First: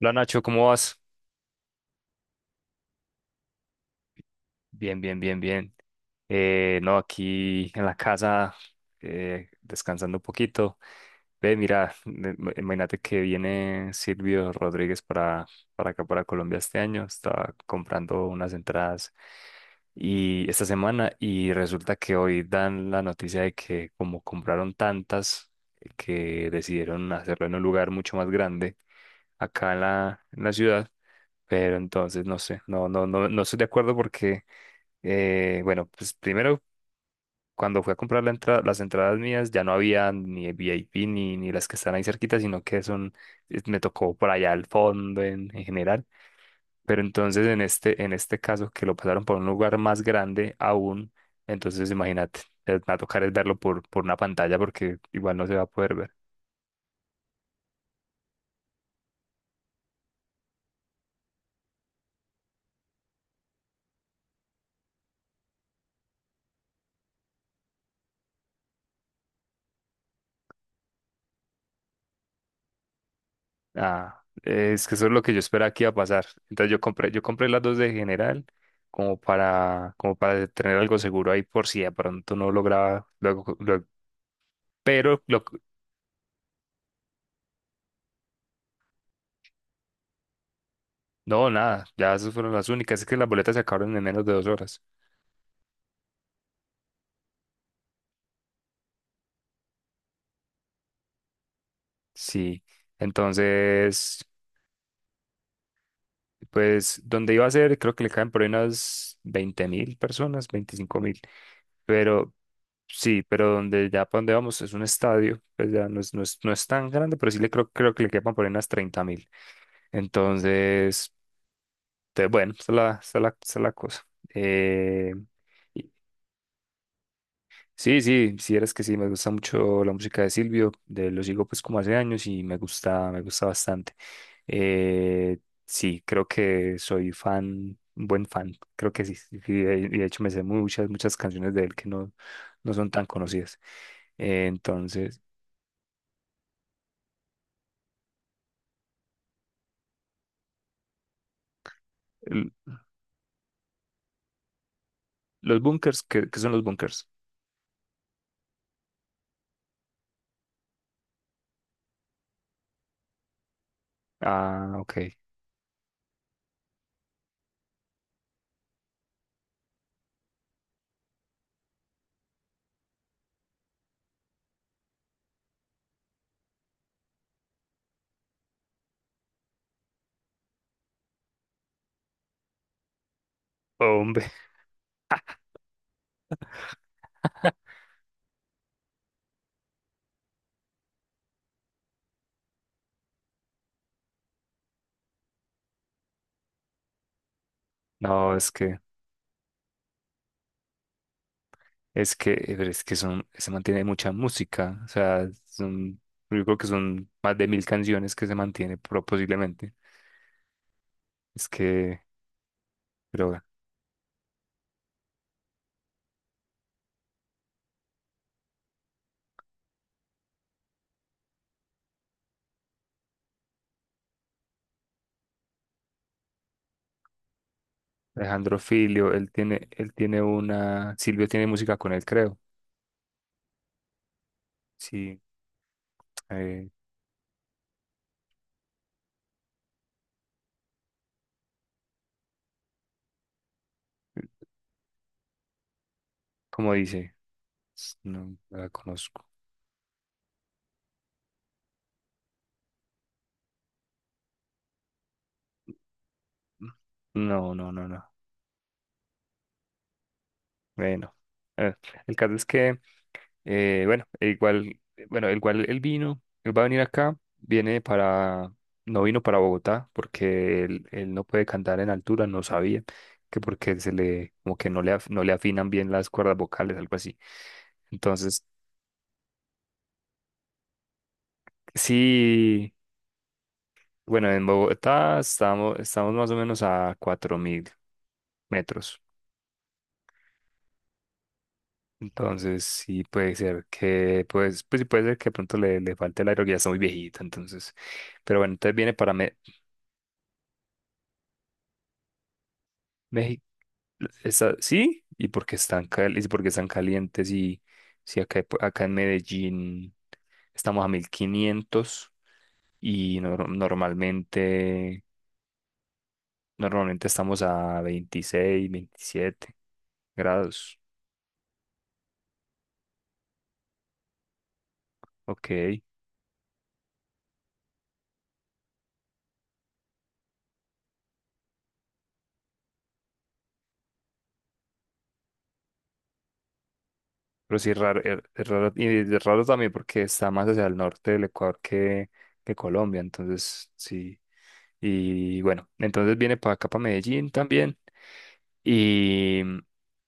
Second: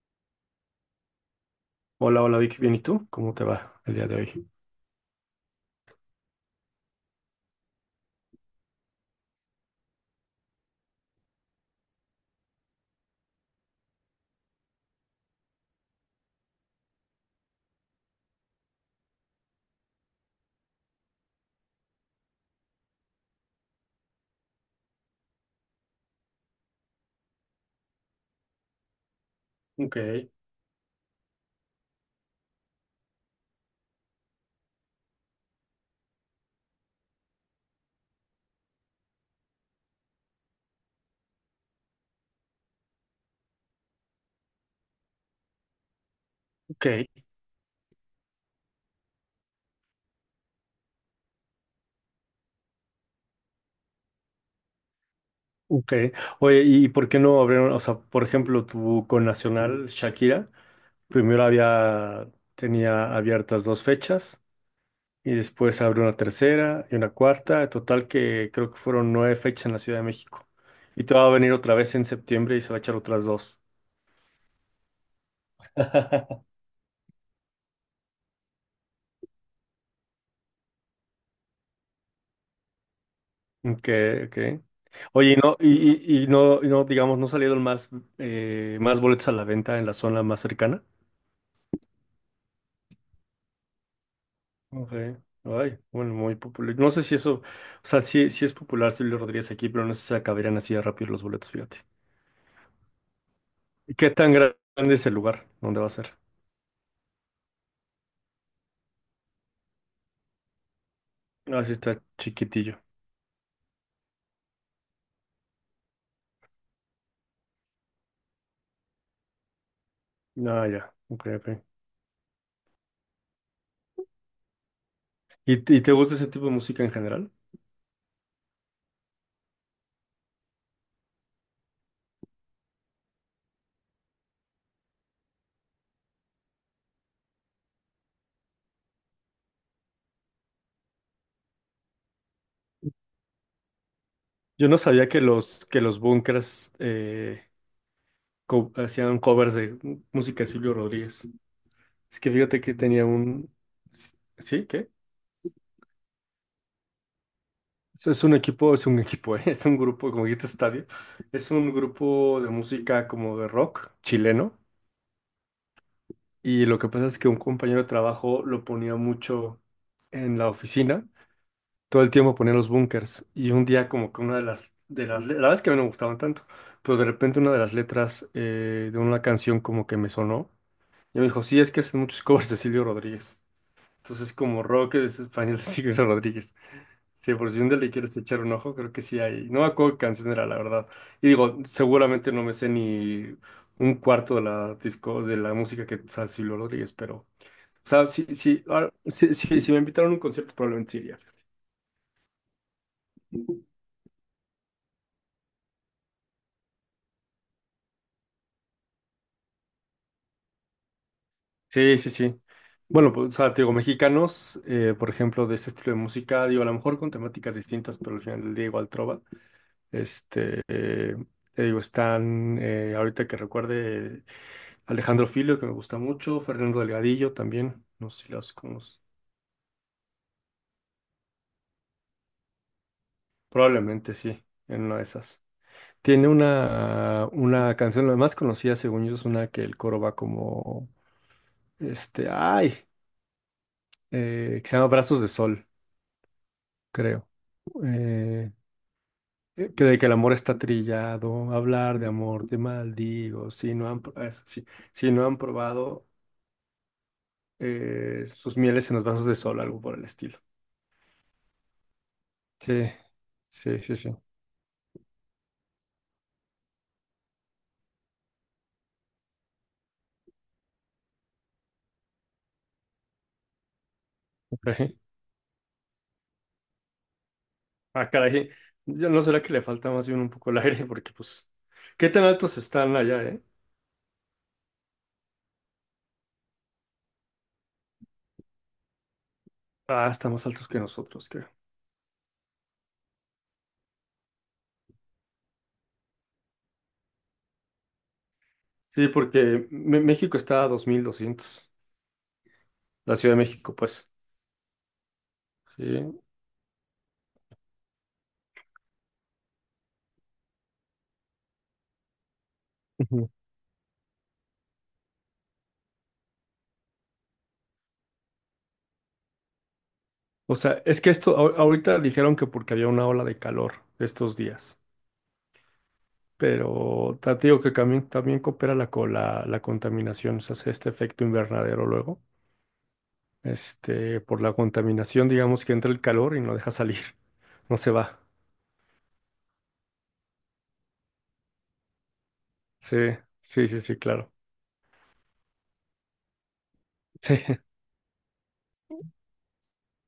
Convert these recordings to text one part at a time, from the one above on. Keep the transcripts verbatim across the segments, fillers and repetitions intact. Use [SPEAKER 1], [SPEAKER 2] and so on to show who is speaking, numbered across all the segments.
[SPEAKER 1] Hola Nacho, ¿cómo vas?
[SPEAKER 2] Hola, hola Vic, bien, ¿y tú? ¿Cómo te va el día de hoy?
[SPEAKER 1] Bien, bien, bien, bien. Eh, no, aquí en la casa, eh, descansando un poquito. Ve, mira, me- me- imagínate que viene Silvio Rodríguez para, para acá, para Colombia este año. Estaba comprando unas entradas y esta semana y resulta que hoy dan la noticia de que como compraron tantas, que decidieron hacerlo en un lugar mucho más grande acá en
[SPEAKER 2] Ok,
[SPEAKER 1] la, en la ciudad. Pero entonces, no sé, no, no, no, no estoy de acuerdo porque, eh, bueno, pues primero, cuando fui a comprar la entrada, las entradas mías, ya no había ni V I P ni, ni las que están ahí cerquita, sino que son, eh, me tocó por allá al fondo en, en general.
[SPEAKER 2] ok.
[SPEAKER 1] Pero entonces, en este, en este caso, que lo pasaron por un lugar más grande aún, entonces imagínate, eh, me va a tocar es verlo por, por una pantalla porque igual no se va a
[SPEAKER 2] Ok.
[SPEAKER 1] poder ver.
[SPEAKER 2] Oye, ¿y por qué no abrieron? O sea, por ejemplo, tu connacional Shakira, primero había, tenía abiertas dos fechas y después abrió una tercera y una cuarta, en total que creo que fueron nueve fechas en la Ciudad de México. Y te va a venir otra vez en septiembre y se va a echar otras dos.
[SPEAKER 1] Ah, es que eso es lo que yo esperaba que iba a pasar. Entonces yo compré, yo compré las dos de general como para, como para tener algo seguro ahí por si de pronto no lograba luego, luego-
[SPEAKER 2] Ok, ok.
[SPEAKER 1] pero
[SPEAKER 2] Oye, y
[SPEAKER 1] lo,
[SPEAKER 2] no, y, y- y no, y no, digamos, no salieron más, eh, más boletos a la venta en la zona más cercana.
[SPEAKER 1] no, nada, ya esas fueron las únicas. Es que las boletas se acabaron en menos de dos horas.
[SPEAKER 2] Ok. Ay, bueno, muy popular. No sé si eso, o sea, sí, sí es popular Silvio Rodríguez aquí, pero no sé si acabarían así de rápido los boletos, fíjate.
[SPEAKER 1] Sí.
[SPEAKER 2] ¿Y qué
[SPEAKER 1] Entonces,
[SPEAKER 2] tan grande es el lugar donde va a ser?
[SPEAKER 1] pues donde iba a ser, creo que le caen por ahí unas veinte mil personas, veinticinco mil.
[SPEAKER 2] Ah, sí está
[SPEAKER 1] Pero
[SPEAKER 2] chiquitillo.
[SPEAKER 1] sí, pero donde ya para donde vamos es un estadio, pues ya no es, no es, no es tan grande, pero sí le creo, creo que le quepan por ahí unas treinta mil.
[SPEAKER 2] Ah, ya.
[SPEAKER 1] Entonces,
[SPEAKER 2] Ok, ok.
[SPEAKER 1] te- bueno, esa es la, esa es la, esa es la cosa. Eh,
[SPEAKER 2] ¿Y, t- y
[SPEAKER 1] y-
[SPEAKER 2] te gusta ese tipo de música en general?
[SPEAKER 1] sí, sí, si eres que sí, me gusta mucho la música de Silvio, de, lo sigo pues como hace años y me gusta, me gusta bastante. Eh, sí, creo que soy fan, un buen fan, creo que sí, sí, y de, y de hecho me sé muchas, muchas canciones de él que no, no son tan conocidas. Eh,
[SPEAKER 2] Yo no sabía que
[SPEAKER 1] entonces,
[SPEAKER 2] los, que los Bunkers eh, co- hacían covers de música de Silvio Rodríguez. Es que
[SPEAKER 1] l-
[SPEAKER 2] fíjate que tenía un... ¿Sí? ¿Qué?
[SPEAKER 1] los bunkers, ¿qué, ¿qué son los bunkers?
[SPEAKER 2] Es es un equipo, es un equipo, es un grupo, como dijiste, estadio. Es un grupo de música como de rock chileno.
[SPEAKER 1] Ah, ok.
[SPEAKER 2] Y lo que pasa es que un compañero de trabajo lo ponía mucho en la oficina. Todo el tiempo ponía los Bunkers. Y un día como que una de las, de las, le- la verdad es que a mí no me gustaban tanto. Pero de repente una de las letras eh, de una canción como que me sonó. Y me dijo, sí, es que hacen muchos covers de Silvio Rodríguez.
[SPEAKER 1] Hombre,
[SPEAKER 2] Entonces como rock es español de Silvio Rodríguez. Sí, por si un día le quieres echar un ojo, creo que sí hay. No me acuerdo qué canción era, la verdad. Y digo, seguramente no me sé ni un cuarto de la disco, de la música que sabe Silvio Rodríguez, pero. O sea, sí,
[SPEAKER 1] no, es
[SPEAKER 2] sí,
[SPEAKER 1] que...
[SPEAKER 2] ahora- sí, sí, si me invitaron a un concierto, probablemente sí iría.
[SPEAKER 1] Es que, eh, pero es que son, se mantiene mucha música, o sea, son, yo creo que son más de mil canciones que se mantiene pro- posiblemente. Es
[SPEAKER 2] Sí,
[SPEAKER 1] que,
[SPEAKER 2] sí, sí. Bueno, pues, o
[SPEAKER 1] pero
[SPEAKER 2] sea, te digo, mexicanos, eh, por ejemplo, de ese estilo de música, digo, a lo mejor con temáticas distintas, pero al final del día igual trova. Este, eh, te digo, están, eh, ahorita que recuerde, Alejandro Filio, que me gusta mucho, Fernando Delgadillo también, no sé si los
[SPEAKER 1] Alejandro
[SPEAKER 2] conoces.
[SPEAKER 1] Filio, él tiene, él tiene una, Silvio tiene música con él, creo.
[SPEAKER 2] Probablemente sí, en una de
[SPEAKER 1] Sí,
[SPEAKER 2] esas. Tiene
[SPEAKER 1] eh,
[SPEAKER 2] una, una canción, la más conocida, según yo, es una que el coro va como, este, ay, eh, que se llama Brazos de Sol,
[SPEAKER 1] ¿cómo dice?
[SPEAKER 2] creo.
[SPEAKER 1] S- No,
[SPEAKER 2] Eh,
[SPEAKER 1] no la conozco.
[SPEAKER 2] eh, que de que el amor está trillado, hablar de amor, te maldigo, si no han, pro- ah, es- sí, si no han probado.
[SPEAKER 1] No, no, no, no.
[SPEAKER 2] Eh, sus mieles en los brazos de sol, algo por el estilo.
[SPEAKER 1] Bueno, eh, el caso es que.
[SPEAKER 2] Sí, sí,
[SPEAKER 1] Eh,
[SPEAKER 2] sí,
[SPEAKER 1] bueno,
[SPEAKER 2] sí.
[SPEAKER 1] el cual, bueno, el cual él vino, él va a venir acá, viene para, no vino para Bogotá, porque él, él no puede cantar en altura, no sabía, que porque se le, como que no le,
[SPEAKER 2] Ok.
[SPEAKER 1] af- no le afinan bien las cuerdas vocales, algo así.
[SPEAKER 2] Ah,
[SPEAKER 1] Entonces,
[SPEAKER 2] caray. Yo no será que le falta más bien un poco el aire, porque pues, ¿qué tan altos
[SPEAKER 1] sí,
[SPEAKER 2] están allá, eh?
[SPEAKER 1] bueno, en Bogotá estamos, estamos más o menos a cuatro mil metros.
[SPEAKER 2] Ah, están más altos que nosotros, creo.
[SPEAKER 1] Entonces, sí puede ser que, pues, pues sí puede ser que de pronto le, le falte el aire, porque ya está muy viejito, entonces. Pero bueno, entonces viene
[SPEAKER 2] Sí,
[SPEAKER 1] para
[SPEAKER 2] porque Me- México está a dos mil doscientos la Ciudad de
[SPEAKER 1] México.
[SPEAKER 2] México, pues.
[SPEAKER 1] Esa- sí, y porque están,
[SPEAKER 2] Sí.
[SPEAKER 1] cal- y porque están calientes y si acá, acá en Medellín estamos a mil quinientos y
[SPEAKER 2] Ujú.
[SPEAKER 1] nor- normalmente, normalmente estamos a veintiséis veintisiete
[SPEAKER 2] O
[SPEAKER 1] grados.
[SPEAKER 2] sea, es que esto, ahor- ahorita dijeron que porque había una ola de calor estos días,
[SPEAKER 1] Ok.
[SPEAKER 2] pero ta- te digo que también, también coopera la, co- la, la contaminación, o sea, hace este efecto invernadero luego. Este, por la contaminación, digamos que entra el calor y no deja salir,
[SPEAKER 1] Pero sí,
[SPEAKER 2] no
[SPEAKER 1] es
[SPEAKER 2] se
[SPEAKER 1] raro, es
[SPEAKER 2] va.
[SPEAKER 1] es raro, y es raro también porque está más hacia el norte del Ecuador que, que
[SPEAKER 2] Sí,
[SPEAKER 1] Colombia,
[SPEAKER 2] sí,
[SPEAKER 1] entonces
[SPEAKER 2] sí, sí,
[SPEAKER 1] sí.
[SPEAKER 2] claro.
[SPEAKER 1] Y bueno, entonces viene para acá, para Medellín
[SPEAKER 2] Sí,
[SPEAKER 1] también, y,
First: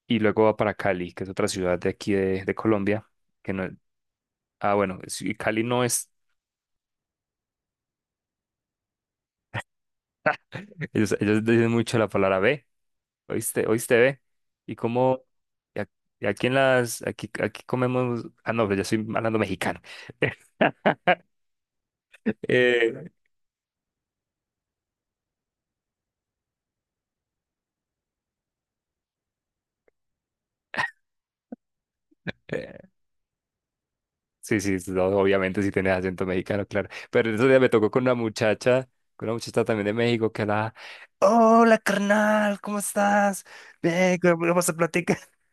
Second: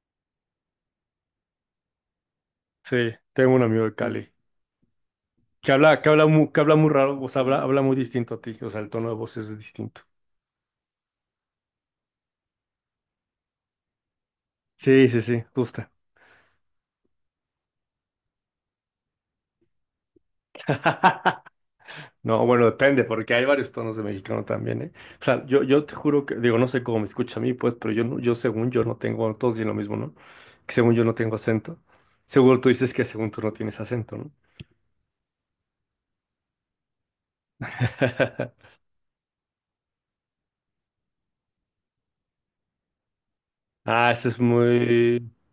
[SPEAKER 1] y luego va para Cali, que es otra ciudad de aquí de, de
[SPEAKER 2] sí,
[SPEAKER 1] Colombia, que
[SPEAKER 2] tengo un
[SPEAKER 1] no,
[SPEAKER 2] amigo de Cali
[SPEAKER 1] ah, bueno, sí, Cali
[SPEAKER 2] que
[SPEAKER 1] no
[SPEAKER 2] habla, que
[SPEAKER 1] es,
[SPEAKER 2] habla muy, que habla muy raro, o sea, habla, habla muy distinto a ti, o sea, el tono de voz es distinto.
[SPEAKER 1] ellos, ellos dicen mucho la palabra B, ¿oíste? ¿Oíste B? Y
[SPEAKER 2] Sí, sí,
[SPEAKER 1] como,
[SPEAKER 2] sí,
[SPEAKER 1] y
[SPEAKER 2] justo.
[SPEAKER 1] ac- y aquí en las, aquí, aquí comemos, ah, no, pero yo soy hablando mexicano.
[SPEAKER 2] No, bueno, depende, porque hay varios tonos de mexicano también, ¿eh? O sea, yo, yo te juro que, digo, no sé cómo me escucha a mí, pues, pero yo, no- yo según yo no tengo, todos dicen lo mismo, ¿no? Que según yo no tengo acento. Seguro tú
[SPEAKER 1] Eh,
[SPEAKER 2] dices que según tú no tienes acento, ¿no?
[SPEAKER 1] Sí, sí, sí, no, obviamente si tienes acento mexicano, claro. Pero eso día me tocó con una muchacha, con una muchacha también de México que la... Hola, carnal, ¿cómo estás?
[SPEAKER 2] Ah,
[SPEAKER 1] Ven,
[SPEAKER 2] eso
[SPEAKER 1] que
[SPEAKER 2] es
[SPEAKER 1] vamos a platicar.
[SPEAKER 2] muy,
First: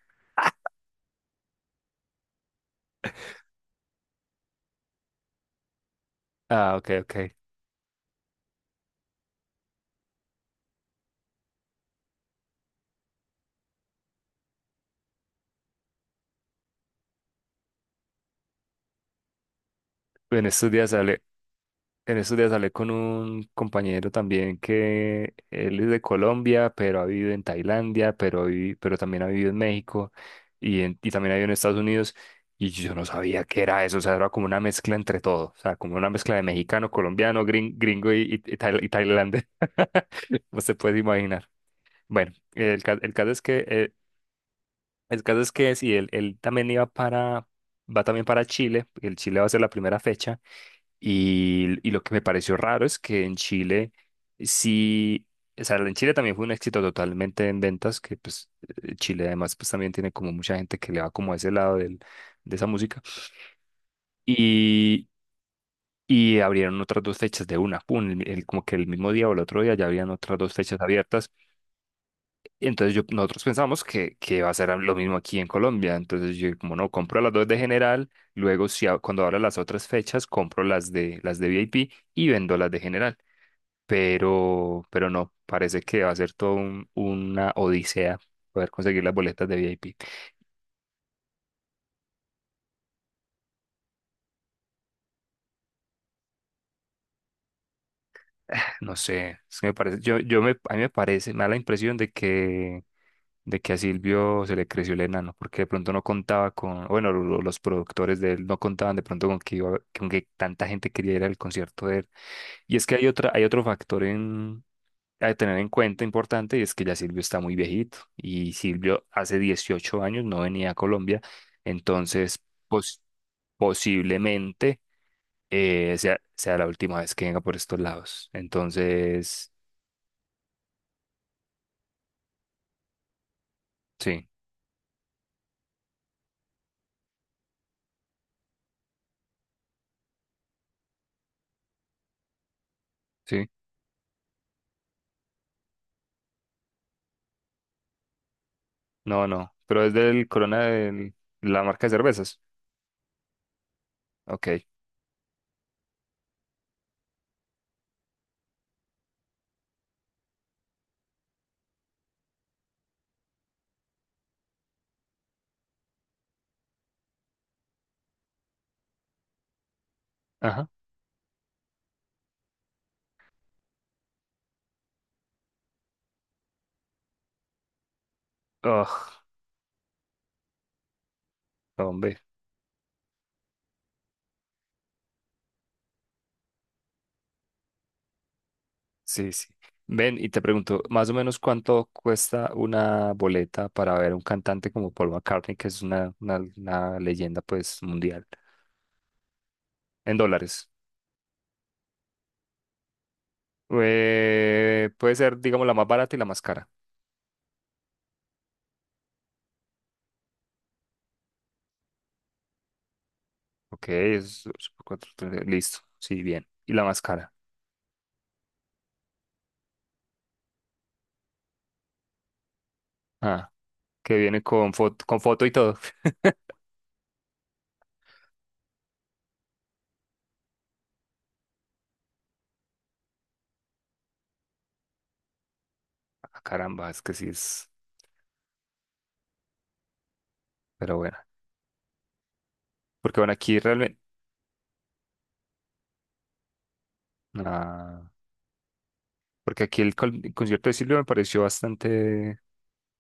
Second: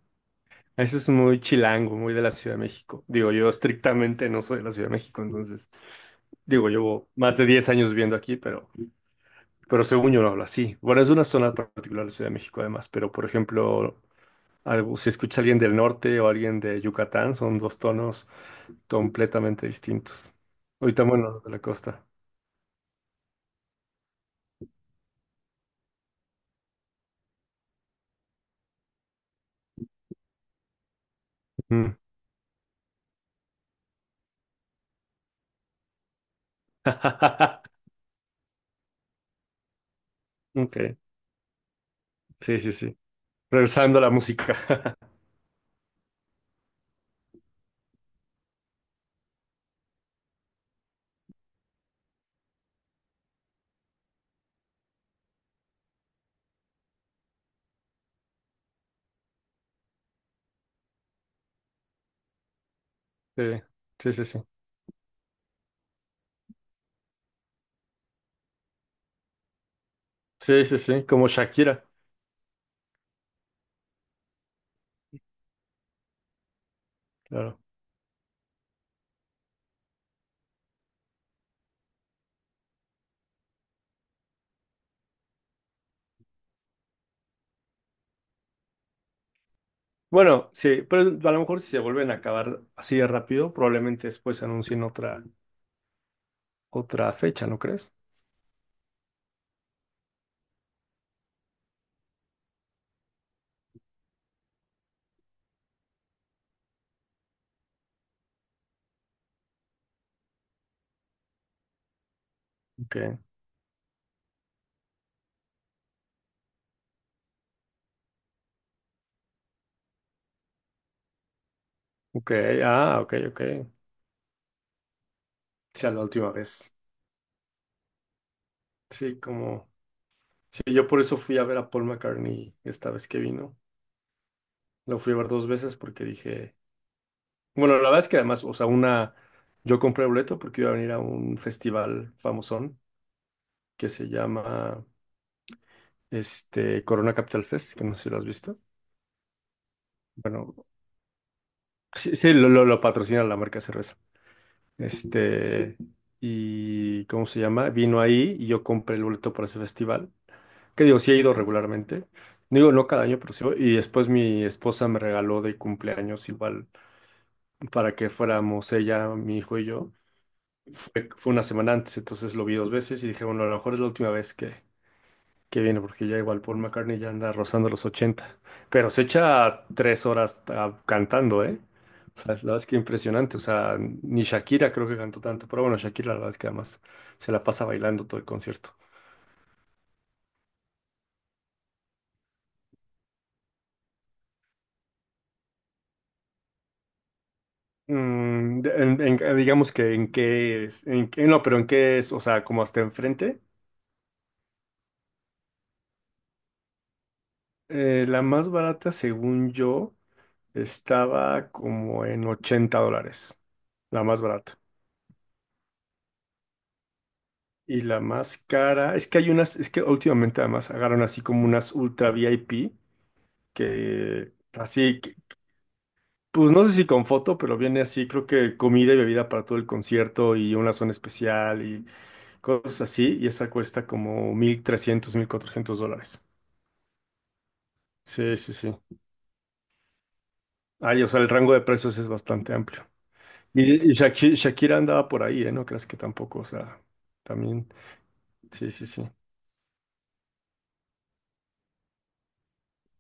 [SPEAKER 2] eso es muy chilango, muy de la Ciudad de México. Digo, yo estrictamente no soy de la Ciudad de México, entonces, digo,
[SPEAKER 1] Ah, ok,
[SPEAKER 2] llevo
[SPEAKER 1] ok.
[SPEAKER 2] más de diez años viviendo aquí, pero, pero según yo no hablo así. Bueno, es una zona particular de la Ciudad de México además, pero por ejemplo, algo, si escucha alguien del norte o alguien de Yucatán, son dos tonos completamente distintos.
[SPEAKER 1] Bueno, estos días
[SPEAKER 2] Ahorita,
[SPEAKER 1] hablé,
[SPEAKER 2] bueno, de la costa.
[SPEAKER 1] En estos días hablé con un compañero también que él es de Colombia, pero ha vivido en Tailandia, pero, vi- pero también ha vivido en México y, en- y también ha vivido en Estados
[SPEAKER 2] Mm.
[SPEAKER 1] Unidos. Y yo no sabía qué era eso, o sea, era como una mezcla entre todo, o sea, como una mezcla de mexicano, colombiano, grin- gringo y, y, y tail- y tailandés. No se
[SPEAKER 2] Ok,
[SPEAKER 1] puede imaginar. Bueno,
[SPEAKER 2] sí, sí,
[SPEAKER 1] el,
[SPEAKER 2] sí.
[SPEAKER 1] ca- el caso es que, eh,
[SPEAKER 2] Regresando a la música.
[SPEAKER 1] el caso es que sí, él, él también iba para, va también para Chile. El Chile va a ser la primera fecha. Y, y lo que me pareció raro es que en Chile sí, o sea, en Chile también fue un éxito totalmente en ventas, que pues eh, Chile además pues también tiene como mucha gente que le va como a ese lado del, de esa música.
[SPEAKER 2] Sí, sí, sí, sí.
[SPEAKER 1] Y, y abrieron otras dos fechas de una, pum, el- el- como que el mismo día o el otro día ya habían otras dos
[SPEAKER 2] Sí, sí,
[SPEAKER 1] fechas
[SPEAKER 2] sí, como
[SPEAKER 1] abiertas.
[SPEAKER 2] Shakira.
[SPEAKER 1] Entonces yo, nosotros pensamos que, que va a ser lo mismo aquí en Colombia. Entonces yo como no, compro las dos de
[SPEAKER 2] Claro.
[SPEAKER 1] general, luego si, a- cuando abra las otras fechas, compro las de, las de V I P y vendo las de general. pero, pero no, parece que va a ser todo un- una odisea poder conseguir las boletas de V I P.
[SPEAKER 2] Bueno, sí, pero a lo mejor si se vuelven a acabar así de rápido, probablemente después anuncien otra, otra fecha, ¿no crees?
[SPEAKER 1] No sé, es que me parece, yo, yo me, a mí me parece, me da la impresión de que, de que a Silvio se le creció el enano, porque de pronto no contaba con, bueno, lo- lo- los productores de él no contaban de pronto con que iba, con que tanta gente quería ir al concierto de él. Y es
[SPEAKER 2] Ok,
[SPEAKER 1] que hay otra, hay otro factor a tener en cuenta importante es que ya Silvio está muy viejito y Silvio hace dieciocho años no venía a Colombia,
[SPEAKER 2] ok,
[SPEAKER 1] entonces
[SPEAKER 2] ah,
[SPEAKER 1] pos-
[SPEAKER 2] ok, ok.
[SPEAKER 1] posiblemente
[SPEAKER 2] Sea
[SPEAKER 1] eh,
[SPEAKER 2] la
[SPEAKER 1] sea,
[SPEAKER 2] última
[SPEAKER 1] sea la
[SPEAKER 2] vez.
[SPEAKER 1] última vez que venga por estos lados.
[SPEAKER 2] Sí,
[SPEAKER 1] Entonces,
[SPEAKER 2] como. Sí, yo por eso fui a ver a Paul McCartney esta vez que vino.
[SPEAKER 1] sí,
[SPEAKER 2] Lo fui a ver dos veces porque dije. Bueno, la verdad es que además, o sea, una. Yo compré boleto porque iba a venir a un festival famosón
[SPEAKER 1] sí,
[SPEAKER 2] que se llama este Corona Capital Fest, que no sé si lo has visto.
[SPEAKER 1] no, no, pero es del
[SPEAKER 2] Bueno,
[SPEAKER 1] Corona, del- la marca de
[SPEAKER 2] sí, sí,
[SPEAKER 1] cervezas.
[SPEAKER 2] lo, lo, lo patrocina la marca cerveza.
[SPEAKER 1] Ok,
[SPEAKER 2] Este, y ¿cómo se llama? Vino ahí y yo compré el boleto para ese festival. Que digo, sí he ido regularmente. No digo, no cada año, pero sí, voy. Y después mi esposa me regaló de cumpleaños igual para que fuéramos ella, mi hijo y yo.
[SPEAKER 1] ajá.
[SPEAKER 2] Fue, fue una semana antes, entonces lo vi dos veces y dije, bueno, a lo mejor es la última vez que qué viene, porque ya igual Paul McCartney ya anda rozando los ochenta. Pero se
[SPEAKER 1] Ugh,
[SPEAKER 2] echa tres horas ah, cantando, ¿eh?
[SPEAKER 1] hombre.
[SPEAKER 2] O sea, la verdad es que impresionante. O sea, ni Shakira creo que cantó tanto. Pero bueno, Shakira la verdad es que además se la pasa bailando todo el concierto.
[SPEAKER 1] Sí, sí. Ven, y te pregunto, más o menos cuánto cuesta una boleta para ver un cantante como Paul McCartney, que es una, una, una leyenda pues mundial,
[SPEAKER 2] Mm, de- en- en- eh, digamos que en
[SPEAKER 1] en
[SPEAKER 2] qué
[SPEAKER 1] dólares.
[SPEAKER 2] es, en, qué- no, pero en qué es, o sea, como hasta enfrente.
[SPEAKER 1] Eh, puede ser, digamos, la más barata y la más cara.
[SPEAKER 2] Eh, la más barata, según yo, estaba como en ochenta dólares.
[SPEAKER 1] Ok,
[SPEAKER 2] La más
[SPEAKER 1] es,
[SPEAKER 2] barata.
[SPEAKER 1] es cuatro, tres, listo, sí, bien. Y la más cara.
[SPEAKER 2] Y la más cara, es que hay unas, es que últimamente además agarran así como unas ultra V I P,
[SPEAKER 1] Ah, que
[SPEAKER 2] que
[SPEAKER 1] viene con
[SPEAKER 2] así,
[SPEAKER 1] foto,
[SPEAKER 2] que-
[SPEAKER 1] con foto y todo.
[SPEAKER 2] pues no sé si con foto, pero viene así, creo que comida y bebida para todo el concierto y una zona especial y cosas así, y esa cuesta como mil trescientos, mil cuatrocientos dólares.
[SPEAKER 1] Ah, caramba, es que sí es,
[SPEAKER 2] Sí, sí, sí.
[SPEAKER 1] pero
[SPEAKER 2] Ay, o
[SPEAKER 1] bueno.
[SPEAKER 2] sea, el rango de precios es bastante amplio.
[SPEAKER 1] Porque bueno, aquí
[SPEAKER 2] Y, y
[SPEAKER 1] realmente,
[SPEAKER 2] Shaki- Shakira andaba por ahí, ¿eh? No creas que tampoco, o sea, también,
[SPEAKER 1] ah,
[SPEAKER 2] sí, sí, sí.
[SPEAKER 1] porque aquí el, con- el concierto de Silvio me pareció bastante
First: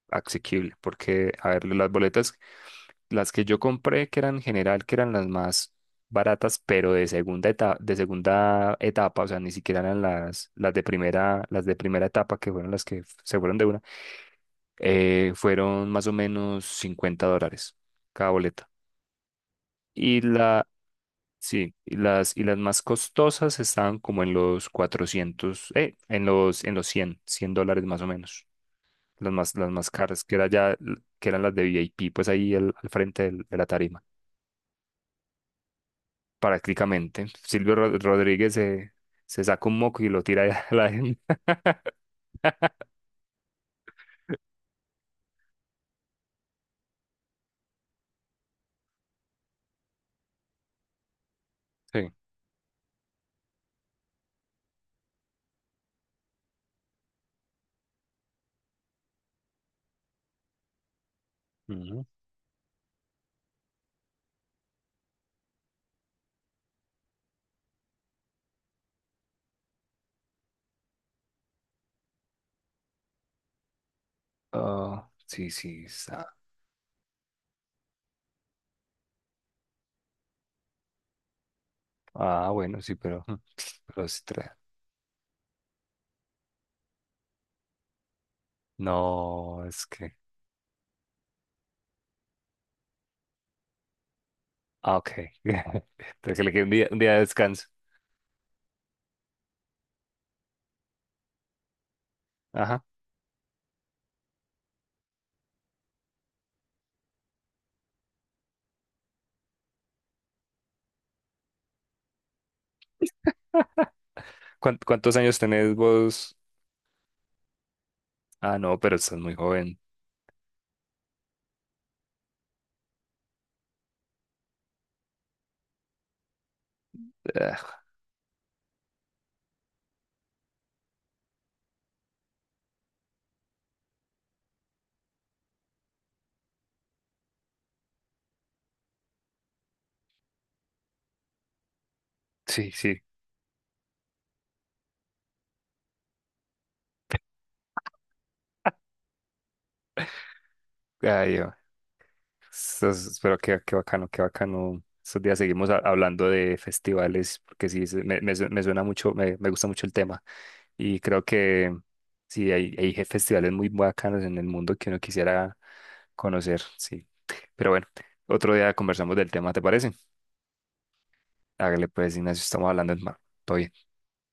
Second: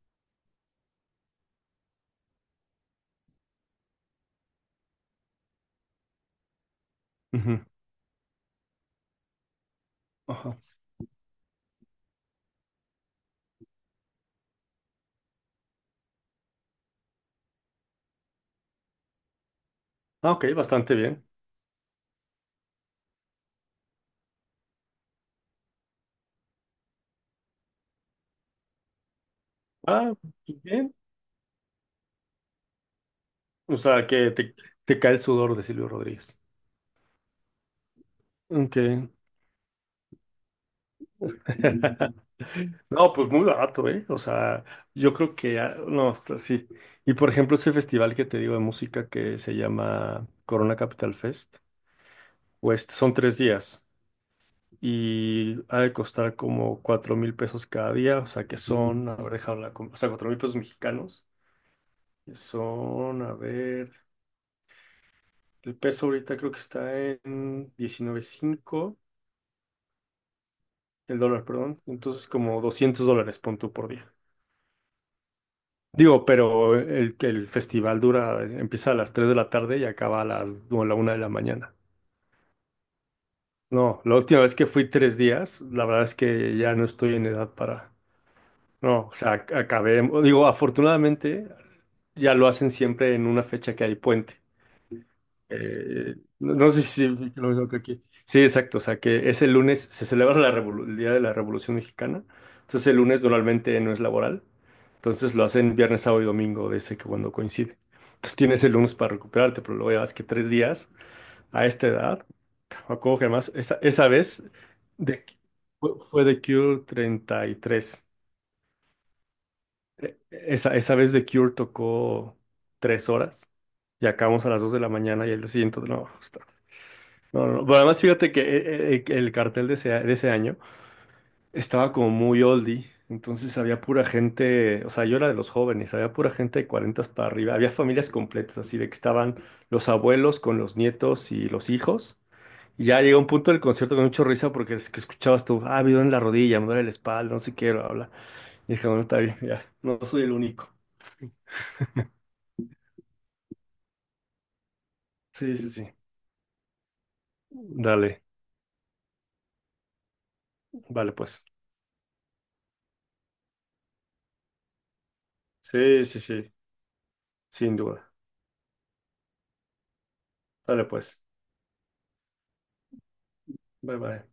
[SPEAKER 1] asequible, porque, a ver, las boletas, las que yo compré, que eran en general, que eran las más baratas, pero de segunda
[SPEAKER 2] Ujú,
[SPEAKER 1] etapa, de segunda etapa, o sea, ni siquiera eran las,
[SPEAKER 2] ajá.
[SPEAKER 1] las de primera, las de primera etapa, que fueron las que f- se fueron de una, eh, fueron más o menos cincuenta dólares cada boleta. Y
[SPEAKER 2] Ah, ok,
[SPEAKER 1] la,
[SPEAKER 2] bastante bien.
[SPEAKER 1] sí, y las, y las más costosas estaban como en los cuatrocientos eh, en los, en los cien cien dólares más o menos. las más, las más
[SPEAKER 2] Ah,
[SPEAKER 1] caras, que era
[SPEAKER 2] pues
[SPEAKER 1] ya,
[SPEAKER 2] bien.
[SPEAKER 1] que eran las de V I P pues ahí el al frente del- de la
[SPEAKER 2] O
[SPEAKER 1] tarima,
[SPEAKER 2] sea, que te, te cae el sudor de Silvio Rodríguez.
[SPEAKER 1] prácticamente. Silvio Ro- Rodríguez se,
[SPEAKER 2] Okay.
[SPEAKER 1] se saca un moco y lo tira allá a la gente.
[SPEAKER 2] No, pues muy barato, ¿eh? O sea, yo creo que, ah, no, hasta sí. Y por ejemplo, ese festival que te digo de música que se llama Corona Capital Fest,
[SPEAKER 1] Sí.
[SPEAKER 2] pues son tres días y ha de costar como cuatro mil pesos cada día. O sea, que son. A ver, déjame la. com- o sea, cuatro mil pesos mexicanos.
[SPEAKER 1] Ujú.
[SPEAKER 2] Que son, a ver. El peso ahorita creo que está en diecinueve punto cinco. El dólar, perdón. Entonces, como doscientos dólares, pon tú, por día.
[SPEAKER 1] Ah, sí, sí,
[SPEAKER 2] Digo,
[SPEAKER 1] está.
[SPEAKER 2] pero el, el festival dura, empieza a las tres de la tarde y acaba a las o a la una de la mañana.
[SPEAKER 1] Ah, bueno, sí, pero, ujú.
[SPEAKER 2] No,
[SPEAKER 1] pero
[SPEAKER 2] la
[SPEAKER 1] es
[SPEAKER 2] última
[SPEAKER 1] tra-
[SPEAKER 2] vez que fui tres días, la verdad es que ya no estoy en edad para... No, o sea, ac-
[SPEAKER 1] No, es
[SPEAKER 2] acabé...
[SPEAKER 1] que.
[SPEAKER 2] Digo, afortunadamente ya lo hacen siempre en una fecha que hay puente.
[SPEAKER 1] Ah, ok.
[SPEAKER 2] Eh,
[SPEAKER 1] Pero que le
[SPEAKER 2] no
[SPEAKER 1] quede un
[SPEAKER 2] no sé
[SPEAKER 1] día, un
[SPEAKER 2] si
[SPEAKER 1] día de
[SPEAKER 2] sí, lo
[SPEAKER 1] descanso.
[SPEAKER 2] mismo que aquí. Sí, exacto. O sea, que ese lunes se celebra la revolu- el Día de la Revolución Mexicana.
[SPEAKER 1] Ajá.
[SPEAKER 2] Entonces, el lunes normalmente no es laboral. Entonces, lo hacen viernes, sábado y domingo, de ese que cuando coincide. Entonces, tienes el lunes para recuperarte, pero luego ya ves que tres días a esta edad. Me acuerdo que además, esa, esa vez
[SPEAKER 1] ¿Cuán- ¿Cuántos
[SPEAKER 2] de,
[SPEAKER 1] años tenés
[SPEAKER 2] fue fue
[SPEAKER 1] vos?
[SPEAKER 2] de Cure treinta y tres.
[SPEAKER 1] Ah, no, pero estás muy joven.
[SPEAKER 2] Eh, Esa, esa vez de Cure tocó tres horas y acabamos a las dos de la mañana y el día siguiente, no. No, no, no. Pero
[SPEAKER 1] Ah,
[SPEAKER 2] además fíjate que eh, eh, eh, el cartel de ese, de ese año estaba como muy oldie, entonces había pura gente, o sea, yo era de los jóvenes, había pura gente de cuarenta para arriba, había familias completas, así de que estaban los abuelos con los nietos y los hijos.
[SPEAKER 1] sí,
[SPEAKER 2] Y ya
[SPEAKER 1] sí.
[SPEAKER 2] llegó un punto del concierto con mucha risa porque es que escuchabas tú, ah, me duele la rodilla, me duele la espalda, no sé qué, bla, bla. Y dije, bueno, está bien, ya, no no soy el único.
[SPEAKER 1] Ay, entonces, pero qué, qué bacano, qué bacano. Estos días
[SPEAKER 2] Sí,
[SPEAKER 1] seguimos
[SPEAKER 2] sí,
[SPEAKER 1] a-
[SPEAKER 2] sí.
[SPEAKER 1] hablando de festivales, porque sí, se- me,
[SPEAKER 2] Dale,
[SPEAKER 1] me su- me suena mucho, me, me gusta mucho el tema. Y
[SPEAKER 2] vale
[SPEAKER 1] creo
[SPEAKER 2] pues.
[SPEAKER 1] que sí, hay, hay je- festivales muy bacanos en el mundo que uno quisiera
[SPEAKER 2] Sí, sí, sí,
[SPEAKER 1] conocer, sí. Pero
[SPEAKER 2] sin
[SPEAKER 1] bueno,
[SPEAKER 2] duda.
[SPEAKER 1] otro día conversamos del tema, ¿te parece?
[SPEAKER 2] Dale pues.
[SPEAKER 1] Hágale pues, Ignacio, estamos hablando en mar. Todo bien.
[SPEAKER 2] Bye, bye.